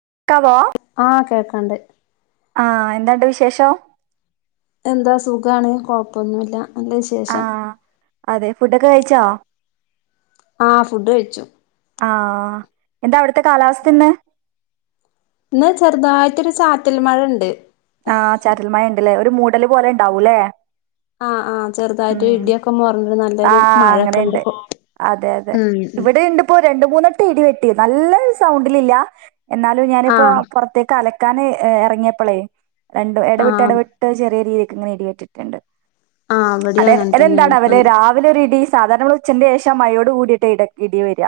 [unintelligible] ആ കേൾക്കണുണ്ട് ആ എന്താണ്ട് വിശേഷം എന്താ സുഖാണ് കൊഴപ്പൊന്നുവില്ല നല്ല ആ ശേഷം അതെ ഫുഡൊക്കെ കഴിച്ചാ ആ ഫുഡ് കഴിച്ചു ആ എന്താ അവിടുത്തെ കാലാവസ്ഥ ഇന്ന് ഇന്ന് ചെറുതായിട്ടൊരു ചാറ്റൽ മഴ ഉണ്ട് ആ ചാറ്റൽമഴ ഉണ്ടല്ലേ ഒരു മൂ ടെല് പോലെ ഉണ്ടാവൂല്ലേ ആഹ് ആഹ് ചെറുതായിട്ട് ഉം ഇടിയൊക്കെ മോർന്നിട്ട് ആ നല്ലൊരു മഴൊക്കെ ഉണ്ട് അങ്ങനെയുണ്ട് ഇപ്പോ അതെ അതെ ഉം ഉം ഇവിടീണ്ട് ഇപ്പൊ രണ്ട് മൂന്ന് ഇപ്പൊ ഇടി വെട്ടി നല്ല സൗണ്ടിലില്ല എന്നാലും ഞാനിപ്പോ ആഹ് പുറത്തേക്ക് അല ക്കാന് ഇറങ്ങിയപ്പളെ രണ്ടും എടവിട്ട് ആഹ് എടവിട്ട് ചെറിയ രീതി ഇങ്ങനെ ഇടിവെട്ടീട്ടുണ്ട് ആഹ് ഇവിടെയും അതെ അങ്ങനെ തന്നെയാണ് അതെന്താടാ ഇപ്പൊ അവിടെ രാവിലെ ഒരിടി സാധാരണ നമ്മള് ഉച്ചന്റെ ശേഷം മഴയോട് കൂടിയിട്ടാ ഇടി വരുക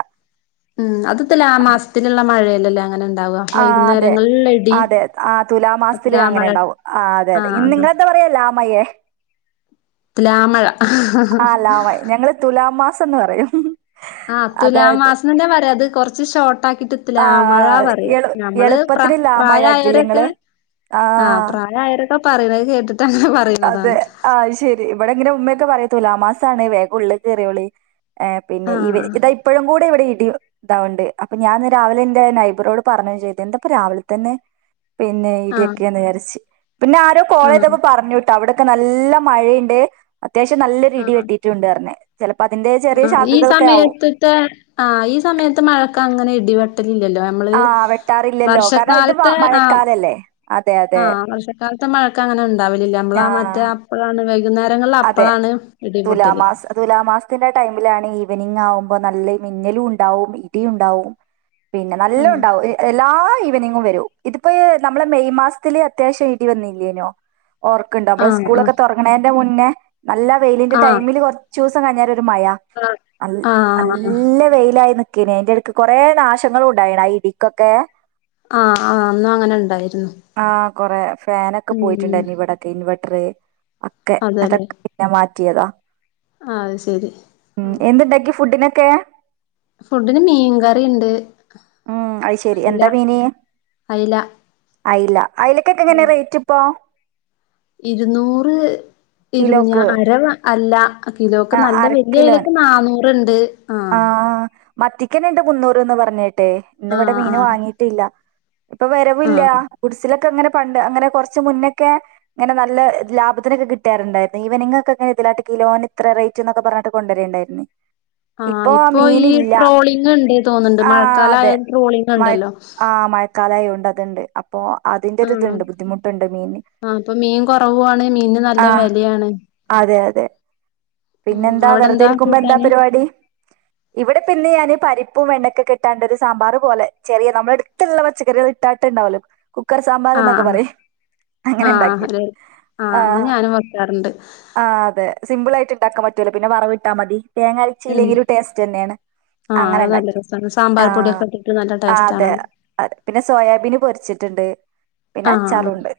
ഉം അത് തുലാ മാസത്തിലുള്ള മഴയല്ലല്ലേ അങ്ങനെ ഉണ്ടാവുക ആ അതെ വൈകുന്നേരങ്ങളിലുള്ള ഇടി അതെ ആ തുലാമാസത്തില് അങ്ങനെ തുലാമഴ ഉണ്ടാവും ആ അതെ അതെ ആഹ് നിങ്ങെളെന്താ പറയാ ലാമഴയാ തുലാമഴ ത്തെന്ന് പറയും ആ അതായത് തുലാമാസം തന്നെയാ പറയാ അത് കുറച്ച് ഷോർട്ടാക്കിട്ട് ആ തലാമഴ പറ എളു നമ്മള് എളുപ്പത്തിന് ലാമഴാക്കിയില്ലേ പ്രായാരൊക്കെ നിങ്ങള് ആ പ്രായാരൊക്കെ ഇപ്പ പറയണത് കേട്ടി അതെ ആ അത് ശരി ഇവിടെ ഇങ്ങനെ ഉമ്മയൊക്കെ പറയ തുലാമാസാണ് വേഗം ഉള്ളിലേക്ക് കേറിയോളിൻ പിന്നെ ഈ ആഹ് ഇതാ ഇപ്പഴും കൂടി ഇപ്പൊ ഇവിടെ ഇടി ഇതാവുണ്ട് അപ്പൊ ഞാന് രാവിലെ എന്റെ നൈബറോട് പറഞ്ഞ ചെയ്തത് എന്താപ്പ രാവിലെ തന്നെ പിന്നെ ആഹ് ഇടിയൊക്കെ നേരച്ച് പിന്നെ ആരോ ആഹ് കോളേയ്തപ്പോ പർഞ്ഞു അവിടൊക്കെ നല്ല മഴ ഇണ്ട് അത്യാവശ്യം നല്ലോരു ഇടി വെട്ടിട്ടുണ്ട് അർഞ് ആ ഈ സമയത്ത്ത്തെ ആ ഈ സമയത്ത് മഴക്കെ അങ്ങനെ ഇടിവെട് ഇല്ലല്ലോ നമ്മള് ആ വെട്ടാറില്ലല്ലോ കാരണം ഇത് വർഷക്കാലത്തെ ആ മഴക്കാലല്ലേ അതെ ആ അതെ വർഷക്കാലത്തെ മഴക്കങ്ങനെ ഇണ്ടാ ഇല്ല ആ നമ്മള് മറ്റേ അപ്പളാണ് ക കുന്നേരങ്ങളില് അതെ അപ്പളാണ് ഇടിപൊട്ടല് തുലാമാസ തുലാമാസത്തിന്റെ ടൈമിലാണ് ഈവനിങ് ആവുമ്പ നല്ല മിന്നലും ഇണ്ടാവും ഇടി ഉണ്ടാവും പിന്നെ നല്ല ആഹ് ഉണ്ടാവും എല്ലാ വനിങ്ങും വരോ ഇത്പ്പഹ് നമ്മളെ മെയ് മാസത്തില് അത്യാവശ്യം ഇടി വന്നില്ലേനോ ഓർക്ണ്ട് നമ്മള് ആഹ് ആഹ് സ്കൂളൊക്കെ തുറങ്ണേന്റെ മുൻ പിന്നെ നല്ലാ വെയിലിന്റെ ആഹ് ടൈമില് കൊറച്ച് [unintelligible] രു മയാ നൽ ആഹ് ആഹ് നല്ല വെയിലായി നിക് ക്കേന് അയിൻ്റെട്ക്ക് കൊറേ നാശങ്ങളും ഉണ്ടായി ണ് ആ ഇടിക്കൊക്കേ ആഹ് ആഹ് അന്നും അങ്ങനെ ഉണ്ടായിരുന്നു ആഹ് കൊറേ ഫാനൊക്കെ ഉം പോയിട്ട്ണ്ടായിരുന്നു ഇവിടൊക്കെ ഇൻവെർട്ടർ ഒക്കെ അതെല്ലേ അതൊക്കെ പിന്നെ മാറ്റിയതാ ആഹ് അത് ശരി ആഹ് എന്ത്ണ്ടാക്കി ഫുഡിന്? ക്കേ ഫുഡിന് മീൻകറിണ്ട് ഉം അത് ശരി അയ്ല എന്താ അയ്ല അയ്ല. അയിലക്കക്കെ എങ്ങനെ റേറ്റ് ഇപ്പോ ഇരുന്നൂറ് ഇര്ന്ന് ഞാ കിലോക്ക് അര വാ അല്ല കിലോക്ക് നല്ല വല്യ അയ്‌ലക്ക് നാന്നൂ റ്ണ്ട് ആ മത്തിക്കെന്നെണ്ട് മുന്നൂറ് ന്നാ പറഞ്ഞെ ട്ടെ ഇന്നിവിടെ ആഹ് മീൻ ആഹ് വാങ്ങീട്ടില്ല. ഇപ്പൊ വെരവില്ല ആഹ് കുടിസിലൊക്കെ ങ്ങനെ പ്പണ്ട് അങ്ങനെ കൊറച്ച് മുന്നൊക്കെ ങ്ങനെ നല്ല ലാഭത്തിനൊക്കെ കിട്ടാറ്ണ്ടായിരുന്നു ഈവനിങ്ങൊക്കെ ഇങ്ങനെ ഇതിലാട്ട് കിലോന് ഇത്ര റേറ്റ് ന്നൊക്കെ പറഞ്ഞിട്ട് കൊണ്ടരണ്ടായിര്ന്ന്. ആഹ് ഇപ്പൊ ഈ ട്രോളിങ് ഇണ്ട് തോന്ന്ണ്ട് ആഹ് മഴക്കാലയാ ട്രോളിങ് ഇണ്ടല്ലോ കലായോണ്ടത്ണ്ട് അ അപ്പൊ അതിന്റെ ആഹ് ഒരിത്ണ്ട് ബുദ്ധിമുട്ട്ണ്ട് മീന് ആഹ് ഇപ്പൊ മീൻ കൊറവുവാണ് മീനിന് നല്ല ആ വെലയാണ് അതെ അതെ ഉം പിന്നെന്താ വെറുതെ അവിടെന്താ ഇരിക്കുമ്പോ എന്താ കൂട്ടാന് പരിപാടി? ഇവിടെപ്പിന്ന് ഞാന് പരിപ്പും വെണ്ടക്കക്കെട്ടാണ്ട് ഒരു സാമ്പാർ പോലെ ചെറിയ നമ്മളെട്ത്ത്ള്ളെ പച്ചക്കറികൾ ഇട്ടാട്ട്ണ്ടാവല്ലോ കുക്കർ സാമ്പാർ ആഹ് ന്നൊക്കെ ആഹ് പറയും ആഹ് അങ്ങനെണ്ടാക്കി ഒരു ആഹ് ആ അങ്ങനെ ഞാനും വെക്കാറുണ്ട് ആ അതെ സിമ്പിൾയി ണ്ടാക്കാൻപറ്റൂല്ല പിന്നെ വറവിട്ടാമതി തേങ്ങ ഉം ചീലെങ്കിലും ടേസ്റ്റെന്നെണ് ആഹ് അത് നല്ല അങ്ങനെണ്ടാക്കി രസാണ് ആ സാമ്പാർ പൊടിയൊക്കെ ഇട്ടിട്ട് നല്ല ടേസ്റ്റ് അതെ ആണത് പിന്നെ സോയാബീൻ പൊരിച്ചിട്ട്ണ്ട് പിന്നെ ആഹ് അച്ചാറൂണ്ട്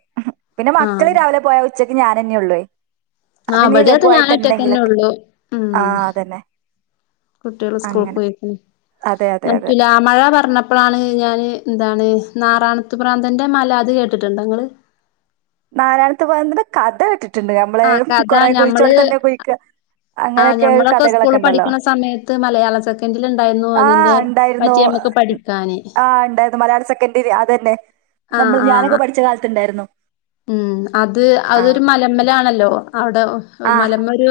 പിന്നെ മക്കള് ആഹ് രാവിലെ പോയാ ഉച്ച ഞാനെന്നെ ഉള്ളേ ആ ബടേം അതെ ഞാനൊറ്റക്കെന്നെ ഒള്ളൂ ആ മ് അതന്നെ കുട്ട്യേൽ സ്കൂൾക് അങ്ങനെ പോയ അതെ അതെ അതെ തുലാമഴ പറഞ്ഞപ്പളാണ് ഞാന് ന്താണ് നാറാണത്ത് പ്രാന്തന്റെ മല അത് കേട്ടിട്ട്ണ്ടോ ഇങ്ങൾ നാരായണത്ത്പ്രാന്തന്റെ കഥ ണ്ട് അമ്മളെ ആഹ് കഥ കൊറെ ഞമ്മള് കുഴിച്ചോട്തെന്നെ കുയിക്ക്യ ആഹ് അങ്ങനെക്കെ ഒരു ഞമ്മളൊക്കെ കഥകളൊക്കെ സ്കൂളിൽ ണ്ടല്ലോ പഠിക്ക്ണ സമയത്ത് മലയാള സെക്കൻഡിൽ ഇണ്ടായിരുന്നു ആ അതിന്റെ ഇണ്ടായിരുന്നു പറ്റി നമ്മക്ക് പഠിക്കാന് ആ ണ്ടായിരുന്നു മലയാളം സെക്കന്റിൽ അതന്നെ നമ്മൾ ഞാനൊക്കെ പഠിച്ച കാലത്ത് ഇണ്ടായിരുന്നു മ് അത് അതൊരു മലമ്മലാണല്ലോ അവിടെ ആ മലമ്മൊരു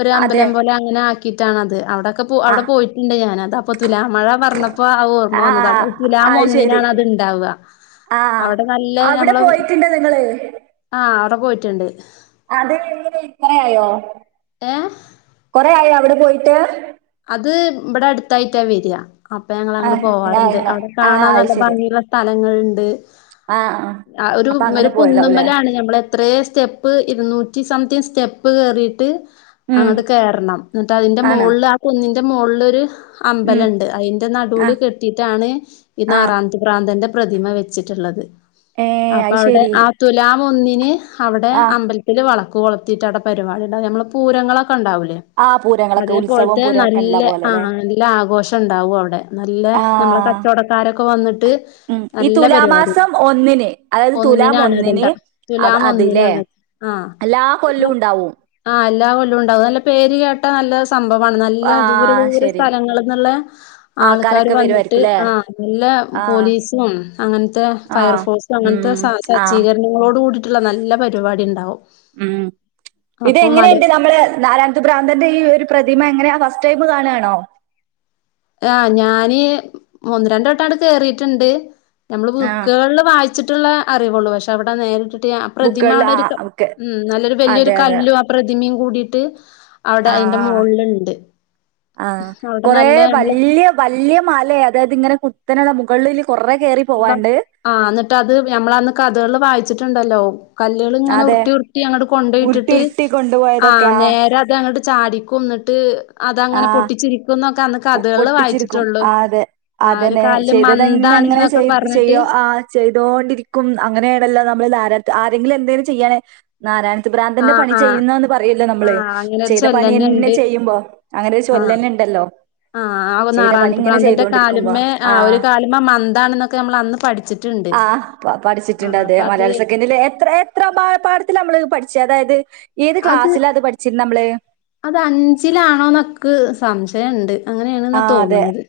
ഒരു അതെ അമ്പലം പോലങ്ങന കിട്ടാണ് അത് അവിടെ കപ്പോ ആ അവിടെ പോയിട്ട്ണ്ട് ഞാന് അത് അപ്പൊ തുലാമഴ പറഞ്ഞപ്പോ ആ ഓർമ്മ വന്നതാണ് തുലാം അത് ശരി ഒന്നിനാണത് ഇണ്ടാവ ആ അവിടെ നല്ല അവിടെ നമ്മള പോയിട്ടുണ്ടോ നിങ്ങള് ആ അവിടെ പോയി ട്ടുണ്ട് അത് എങ്ങനെ ഇത്രയായോ ഏ കോറേ ആയോ അവിടെ പോയിട്ട് അത് ഇവിടെ അടുത്തായിട്ടാ വരാ അപ്പൊ ആ ഞങ്ങളങ്ങട്ടട് ആ പോവാറുണ്ട് ആ അവിടെ ആ, കാണാൻ അത് നല്ല ശരി ഭംഗിയുള്ള സ്ഥലങ്ങള്ണ്ട് ആ ഒരു അപ്പൊ അങ്ങനെ ഒരു പോയതാവൂലേ കുന്നമ്മലാണ് ഞമ്മള് എത്രേ സ്റ്റെപ്പ് ഇരുന്നൂറ്റി സംതിങ് സ്റ്റ സ്റ്റെപ്പ് കയറിയിട്ട് ഉം അങ്ങട്ട് കേറണം എന്നിട്ട് അതിന്റെ ആണ് മോളിലാ കുന്നിന്റെ മോളിലൊരു ഉം അമ്പലണ്ട് അയിന്റെ ആ നടൂല് കെട്ടിട്ടാണ് ഈ ആ നാറാണത്ത് പ്രാന്തന്റെ പ്രതിമ വെച്ചിട്ടുള്ളത് ഏ അപ്പൊ അത് അവിടെ ശരി ആ തുലാ ഒന്നിന് അവിടെ ആ അമ്പലത്തില് വള കോളത്തീട്ട് അവിടെ പരിപാടി ഇണ്ടാവും നമ്മള് പൂരങ്ങളൊ ആഹ് പൂരങ്ങളൊക്കെ ഉത്സവം തെ പൂരമൊക്കെ ഉള്ള നല്ല ആ പോലെല്ലെ നല്ല ആഘോഷണ്ടാവു അവ്ടെ നല്ല ആ നമ്മളെ കച്ചോടക്കാരൊക്കെ വന്നിട്ട് ഉം ഈ നല്ല പരിപാടി തുലാമാസം ഒന്നിന് അതായത് തുലാം ഒന്നിനാണ് ഒന്നിന് അത്ണ്ടാ അ- അതില്ലേ തുലാമൊന്നിനാണ് ആഹ് എല്ലാ കൊല്ലവും ഉണ്ടാവും ആ അല്ല ല്ലാ കൊല്ലുണ്ടാവും നല്ല പേര് കേട്ട നല്ല സംഭവം ഭവാണ് നല്ല ആ ദൂര ദൂര ശരി സ്ഥലങ്ങളിൽന്ന്ള്ള ആൾക്കാാര് ആൾക്കാരൊക്കെ വന്നിട്ട് വരുമായിരിക്കുംല്ലേ ആ നല്ല ആ പോലീസും അങ്ങനത്തെ ആ ഫയർഫോഴ്സും അങ്ങൻത്തെ ഉം ആ സജ്ജീകരണങ്ങളോട് കൂടിയിട്ടുള്ള നല്ല പരിപാടിണ്ട് ണ്ടാവും ഉം ഇതെങ്ങനെണ്ട് നമ്മള് നാരാണത് ഭ്രാന്തന്റെ ഈ ഒരു പ്രത് തിമ എങ്ങനാ ഫസ്റ്റ് ടൈമ് കാണാണോ ആഹ് ഞാന് മൂന്ന് രണ്ട് വട്ടങ്ങട്ട് കേറീട്ട്ണ്ട് നമ്മള് ആ ബുക്കുകളില് വായിച്ചിട്ടുള്ള അറിവൊള്ളൂ പക്ഷേ അവിടെ നേരിട്ട് ട്ട് പ്രതിമ ബുക്കുകളിൽ അവിടെ ആ ഒരു ഓക്കെ ഉം നല്ലൊരു വല്യയൊരു അതെ അതെ കല്ലും ആ പ്രതിമിം കൂടിയിട്ട് അവിടെ ആ അയിന്റെ ആ മോൾല്ണ്ട് അവിടെ നല്ല ഇല്ല്യ വല്ല്യ മലേ അതായത് ഇങ്ങനെ കു കുത്തനള്ള മുകളില് കൊറേ കേറി ന്ന പോവാണ്ട് ആ എന്നിട്ട് അത് ഞമ്മളന്ന് കഥകളില് വായിച്ചിട്ടുണ്ടല്ലോ കല്ലുകള് ഇങ്ങനെ അതെ ഉർട്ടി ഉർട്ടി അങ്ങട്ട് ഉരുട്ടി കൊണ്ടോയിട്ടിട്ട് ഉരുട്ടി ആ കൊണ്ടുപോയതൊക്കെ ആഹ് നേരെ അത് അങ്ങോട്ട് ചാടിക്കുംന്ന്ട്ട് അതങ്ങനെ ആഹ് പൊട്ടിച്ചിരിക്കുന്ന ത്ത അന്ന് പൊ കഥകള് പൊട്ടിച്ചിരിക്കും വായിച്ചിട്ടുള്ളു ആഹ് അതെ ആ ഒരു കാലില് മന്താണന്നൊ ചെയ് ചെയ്യോ ആ ചെയ് ട്ടോണ്ടിരിക്കും അങ്ങനെയാണല്ലോ നമ്മള് നാര ആരെങ്കിലും എന്തേലും ചെയ്യാണേ നാരായണ ഭ്രാന്തന്റെ ആഹ് പണി ആഹ് ചെയ്യുന്ന് പറയല്ലോ നമ്മള് ആഹ് അങ്ങനെ ഒരു ചെയ്ത ചൊല്ലന്നെ ഇണ്ട് പണിന്നെ ചെയ്യുമ്പോ അങ്ങനെ ഒരു ആഹ് ചൊല്ലന്നെ ഉണ്ടല്ലോ ആഹ് ആ നാറാണത്തെ പ്രാന്തന്റെ കാല്മ്മേ ആ ആഹ് ഒരു കാലമ്മേ മന്താണെന്നൊക്കെ നമ്മള് അന്ന് പഠിച്ചിട്ടുണ്ട് ആ പ പഠിച്ചിട്ടുണ്ട് ആഹ് അതെ. അപ്പ അത് ത്തിലാ നമ്മള് പഠിച്ച അതായത് ഏത് അത് ക്ലാസ്സിലാ പഠിച്ചിരുന്നേ നമ്മള്? അത് അഞ്ചിലാണോന്നൊക്ക് സംശയണ്ട് ആ അങ്ങനെയാണെന്നാ അതെ തോന്നണത്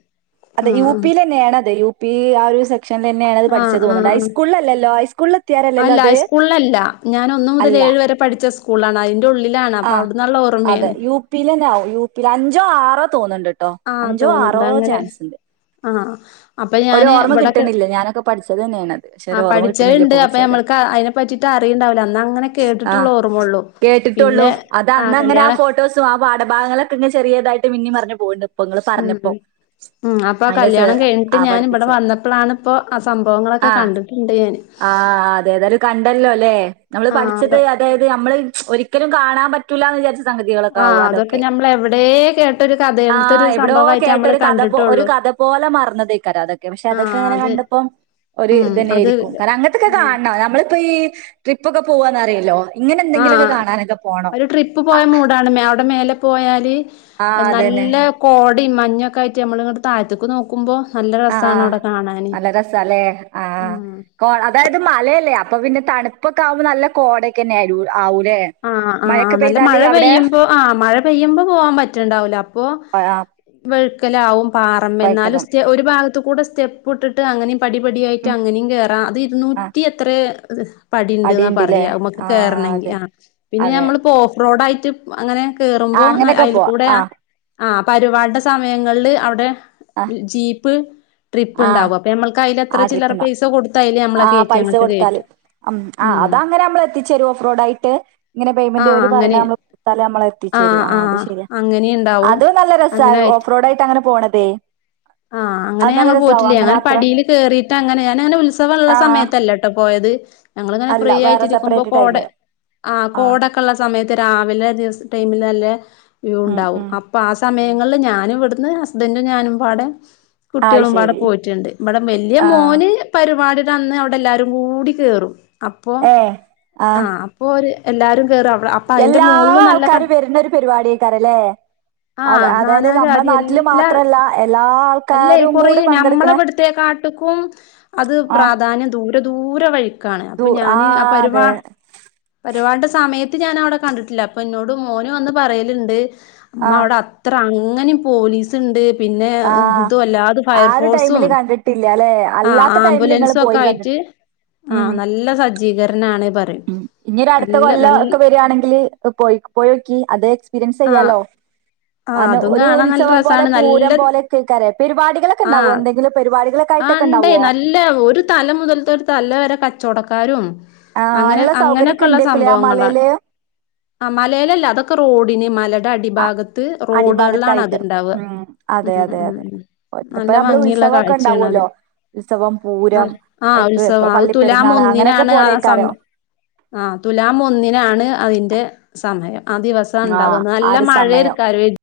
അതെ ആഹ് യു പില് തന്നെയാണതെ യു പി ആ ഒരു സെ ക്ഷൻ തന്നെയാണ്ത് ആഹ് ആഹ് പഠിച്ചത് ആഹ് തോന്നണ് ആഹ് ഹൈസ്കൂളിലല്ലോ ഹൈസ്കൂളിൽ എത്തിയാലല്ലോ അല്ല അത് ഹൈസ്കൂളിലല്ല ഞാൻ ഒന്ന് മുതൽ അല്ല ഏഴ് വരെ പഠിച്ച സ്കൂളാണ് അതിന്റെ ഉള്ളിലാണ് അപ്പൊ ആഹ് അവിടുന്നുള്ള അതെ ഓർമ്മയാണ് യു പി തന്നെ യുപി അഞ്ചോ ആറോ തോന്നുണ്ട ട്ടോ ആഹ് അഞ്ചോ ആറോ തോന്നുന്നുണ്ട് അങ്ങനെ ചാൻസ് ഉണ്ട് ആഹ് അപ്പൊ ഒരു ഞാന് ഓർമ്മ ഇവിടൊക്കെ കിട്ടണില്ല ഞാനൊക്കെ പഠിച്ചത് തന്നെയാണ് അത് പക്ഷെ ആ ഒരു ഓർമ്മ കിട്ടണില്ലേ പഠിച്ചത്ണ്ട് ഇപ്പൊ അപ്പൊ കുറച്ചടെ നമ്മൾക്ക് അതിനെ പറ്റിട്ട് അറിയണ്ടാവില്ല അന്ന് അങ്ങനെ ആ കേട്ടിട്ടുള്ള ഓർമ്മള്ളു കേട്ടിട്ടുള്ളൂ പിന്നെ അത അന്ന അങ്ങ ടൂ ആ ഫോട്ടോസും ആ പാഠഭാഗങ്ങളൊക്കെ ഇ ചെറിയതായിട്ട് മി പറഞ്ഞ [unintelligible] പ്പങ്ങ പറഞ്ഞപ്പോ ഉം ഉം അപ്പൊ അതിന കല്യാണം കഴിഞ്ഞിട്ട് ആ ഞാൻ ഇവിടെ പഠിപ്പിച്ച വന്നപ്പോഴാണ് ഇപ്പോ ആ സംഭവങ്ങളൊക്കെ ആ കണ്ടിട്ടുണ്ട് ഞാന് ആ അതെ അതരു കണ്ടല്ലോ അല്ലെ നമ്മള് ആ പഠിച്ചത് അതെ അതായത് നമ്മള് ഒരിക്കലും കാണാൻ പറ്റൂല്ല എന്ന് വിചാരിച്ച സംഗതികളൊക്കെ ആ ആവും അതൊക്കെ ഞമ്മൾ എവിടെ കേട്ടൊരു കഥ ആ [unintelligible] ത്തൊരു എവിടോ കേട്ട ഒരു കഥ ഒരു കഥ പോലെ മറന്നതേക്കാരോ അതൊക്കെ പക്ഷെ ആ അതൊക്കെ അങ്ങനെ അത് കണ്ടപ്പോം ഒരു ഉം ഇത് അത് തന്നെയായിയിരിക്കും കാരണം അങ്ങനത്തൊക്കെ ഉം കാണ നമ്മൾ ഈ ട്രിപ്പ് ഒക്കെ പോവാന്ന് അറിയില്ലോ ആ ഒരു ട്രിപ്പ് ആ പോയ മൂടാണ് അവിടെ മേലെ പോയാല് ആ അതന്നെ നല്ല കോട ഇ മഞ്ഞൊക്കെ ആട്ട് നമ്മൾ [unintelligible] താഴുക്ക് നോക്കുമ്പോൾ ആ നല്ല രസ അല്ലേ ആ ഉം കോ അതായത് മലയല്ലേ അപ്പൊ പിന്നെണുപ്പൊക്കെ ആക്പ നല്ല കോടൊക്കെന്നെ ആടൂള്ളൂ ആ ആ ആ് നല്ല മഴ അവിടെ പെയ്യുമ്പോ ആ് മഴ പെയ്യുമ്പോ പോവാൻ പറ്റണ്ടാവൂല്ല അപ്പോ വക്ക് ക്കാലാവും പാറമ്പ എന്ന പൈക്കലം സ്റ്റേ ഒരു ഭാഗ ത് കൂടെ സ്റ്റെപ്പ് ഇട്ടിട്ട് അങ്ങനെ പടിപടിയായിട്ട് ഉം അങ്ങനും കേയറാം അത് ആ ഇരുന്നൂറ്റി എത്ര അത പടി ഉണ്ട് എന്നാ അടിയുണ്ടല്ലേ പറയാമ്മക്ക് ആ കേയറണമെങ്കിൽ അതെ ആ പിന്നെ അതെ ഞമ്മള് പോ റോഡായിട്ട് അങ്ങനെ ആ കേറുമ്പോ അങ്ങനെയൊക്കെ അയിൽ പോവാ കൂടെ ആ പരുപാടിടെ സമയങ്ങളില് അവിടെ ആ ജീപ്പ് ട്രിപ്പ് ആ ഇണ്ടാവു അപ്പ നമ്മൾക്ക് അയിലെത്ര ആ ചില്ലറ ട്രിപ്പുണ്ടാവും പൈസ കൊടുത്തായി ആ പൈസ കൊടുത്താല് അം ആ ഉം അതാ അങ്ങനെ നമ്മള് എത്തിച്ച് തരും ഓഫ്റോഡ് ആയിട്ട് ഇങ്ങനെ പേയ്മെന്റ് ആഹ് ഓര് പറയണ അങ്ങനെ നമ്മള് കൊടുത്താല് നമ്മള എത്തിച്ചരു ആഹ് ആ അത് ആഹ് ശരിയാ അങ്ങനെയിണ്ടാവും. അതും നല്ല രസാ ഓഫ് റോഡായിട്ട് അങ്ങനെ പോണ തേ ആ അങ്ങനെ ഞങ്ങ പോയിട്ടില്ല്യ അങ്ങനെ പടിയില് കേയറിട്ടങ്ങനെ ഞാനങ്ങനെ ഉത്സവവൊള്ള ആ സമയത്തല്ലട്ടോ പോയത് ഞങ്ങളിങ്ങനെ അല്ല വേറെ ഫ്രീയായിട്ടിരിക്കുമ്പോ സെപ്പറേറ്റ് കോടെ ടൈമ് ആ കോടക്കെ ഉള്ള സമയത്ത് രാവിലെ ദിവസ ടൈമില് നല്ല വ്യൂ ഉം ഉണ്ടാവും ഉം അപ്പൊ ആ ഉം സമയങ്ങളില് ഞാനും ഇവിടു ന്ന് ഹസ്ബൻഡും ഞാനും പാടെ അത് കുട്ടികളുമ്പാടെ ശരി പോയിട്ടുണ്ട് ഇവിടെ വല്ല്യ ആ മോന് പരുപാടി അന്ന് അവിടെല്ലാരും കൂടി കേറും അപ്പോ ഏ ആ അപ്പോ ഓര് എല്ലാരും കേറും. അവ അപ്പൊ അയിന്റെ എല്ലാ മോളിലും നല്ല ക ആൾക്കാരും വരുന്ന ഒരു പരിപാടിക്കാരല്ലേ അവ ആഹ് അതായത് നമ്മുടെ നാനാജാതി നാട്ടില് എല്ലാ മാത്രല്ല എല്ലാ അല്ലേ ആൾക്കാരും കുറേ കൂടി ഞമ്മളെ പങ്കെടുക്കണേ ഇവുടുത്തെ കാട്ടിക്കും അത് ആ പ്രാധാന്യം ദൂ ഒരു ദൂരെ വഴി കാണ് അപ്പൊ ദൂ ഞാന് ആ പരുപാ അതെ പരുപാടിടെ സമയ ത്ത് ഞാൻ അവിടെ കണ്ടിട്ടില്ല അപ്പൊ എന്നോട് മോനു വന്ന് പറയലിണ്ട് ആ അമ്മ അവിടെ അത്ര അ ങ്ങനേം പോലീസിണ്ട്. പിന്നേ ആ ആ ഒരു ടൈമില് കണ്ടിട്ടില്ലാലേ ആഹ് അല്ലാത്ത ടൈമില് നിങ്ങള് ആംബുലൻസും ഒക്കെ പോയി കണ്ടിട്ട്. ആയിട്ട് ഉം ആഹ് നല്ല സജ്ജീകരണാണ് പറയും ഉം ഇനി ഒരു അടുത്ത നല്ല കൊല്ലം നൽ ഒക്കെ വരികാണെങ്കില് പോയി പോയോക്കി അതെ എക്സ്പീരിയൻസ് ആഹ് ചെയ്യാലോ. ആഹ് അനു അതും ഒരു കാണാൻ നല്ല ഉത്സവം പോലെ രസാണ് നല്ല പൂരം പോലെക്കെകരെ പരിപാടികളൊക്കെ ഇണ്ടാവുവോ ആഹ് എന്തെങ്കിലും പരിപാടികളൊക്കെ ആ ആയിട്ടൊക്കെ ഇണ്ടേ എണ്ടാവുവോ? നല്ല ക്കാരും. അങ്ങനെ അങ്ങനെയൊക്കെയള്ള ഉണ്ടേക്കൂലേ ആ സംഭവങ്ങളാണ് മലയില് ആ മലയിലല്ല അതൊക്കെ റോഡിന് മ [unintelligible] ഭാഗ റോഡുകളിലാണ് അടിഭാഗത്തായിട്ട്. അതിണ്ടാവുക ഉം. അതെ അതെ അതെ. ഉം ഇപ്പ നല്ല നമ്മള് ഭംഗിയുള്ള ഉത്സവൊക്കെ കാഴ്ചയാണത് ഉണ്ടാവുമല്ലോ. ഉത്സവം, അ പൂരം, ആ എപ്പ് പ ഉത്സവം അത് തുലാം പള്ളിപ്പെരുന്നാള് അങ്ങനെയൊക്കെ ഒന്നിനാണ് ആ സം പോലേക്കാരം. ആ തുലാം ഒന്നിനാണ് അതിന്റെ എഹ് സമയം. ആ ദിവസാ ഉണ്ടാവാ. ആഹ് ആ നല്ല ഒരു മഴേര് സമയം. ഉ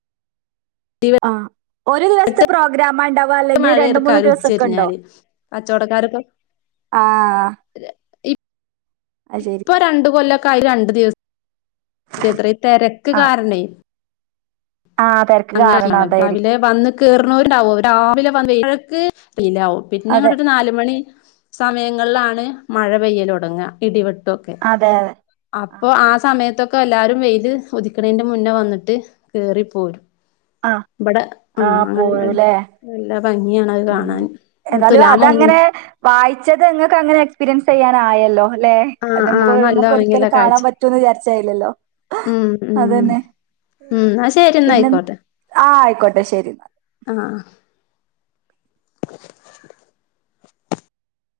ആഹ് ഒരു ദിവസ്ത്തെ പ്രോഗ്രാമാണ്ടാ മഴെര്ക്കാലുച്ചരിഞ്ഞാല് കച്ചവടക്കാരൊക്കെ ആഹ് ഇ അത് ശരി. ഇപ്പ രണ്ട് കൊല്ല കായി രണ്ട് ദിവസം അത്രയും തിരക്ക് ആഹ് കാരണെ ആഹ് തെരക്ക് കാരണം അങ്ങനെയാണ് രാവിലെ അതായിരിക്കും. വന്ന് കേറുന്നോരുണ്ടാവുംരാവിലെ വന്ന് [unintelligible] പിന്നെ ങ്ങ അതെ ഒരു നാലു മണി സമയങ്ങളിലാണ് മഴ പെയ്യൽ തുടങ്ങുക ഇടിവെട്ട് അതെ അതെ. ഒക്കെഅപ്പൊ ആ സമയത്തൊക്കെ ക്ക എല്ലാരും വെയിയില് ഉദക്കണേന്റെ മുന്നേ വന്നിട്ട് കേറിപ്പോരും ആഹ് ഇവിടെ ആഹ് പോവൂലേ. [unintelligible] അത് ഉം കാണാൻ ഏതായാലും തുലാമൊന്നിൽ അതങ്ങനെ വായിച്ചത് നിങ്ങൾക്ക് അങ്ങനെ എക്സ്പീരിയൻസ് ചെയ്യാ ആയല്ലോ അല്ലെ ആ അത് ആ നല്ല നമുക്ക് ഭംഗിയുള്ള ഒരിക്കലും കാഴ്ച കാണാൻ പറ്റൂന്ന് വിചാരിച്ചായില്ലല്ലോ ഉം ഉം അതന്നെ ഉം എന്നാ ശരി എന്നാ പിന്നെ ആയിക്കോട്ടെ ആ ആയിക്കോട്ടെ ശരി എന്നാ ആ ആ [unintelligible]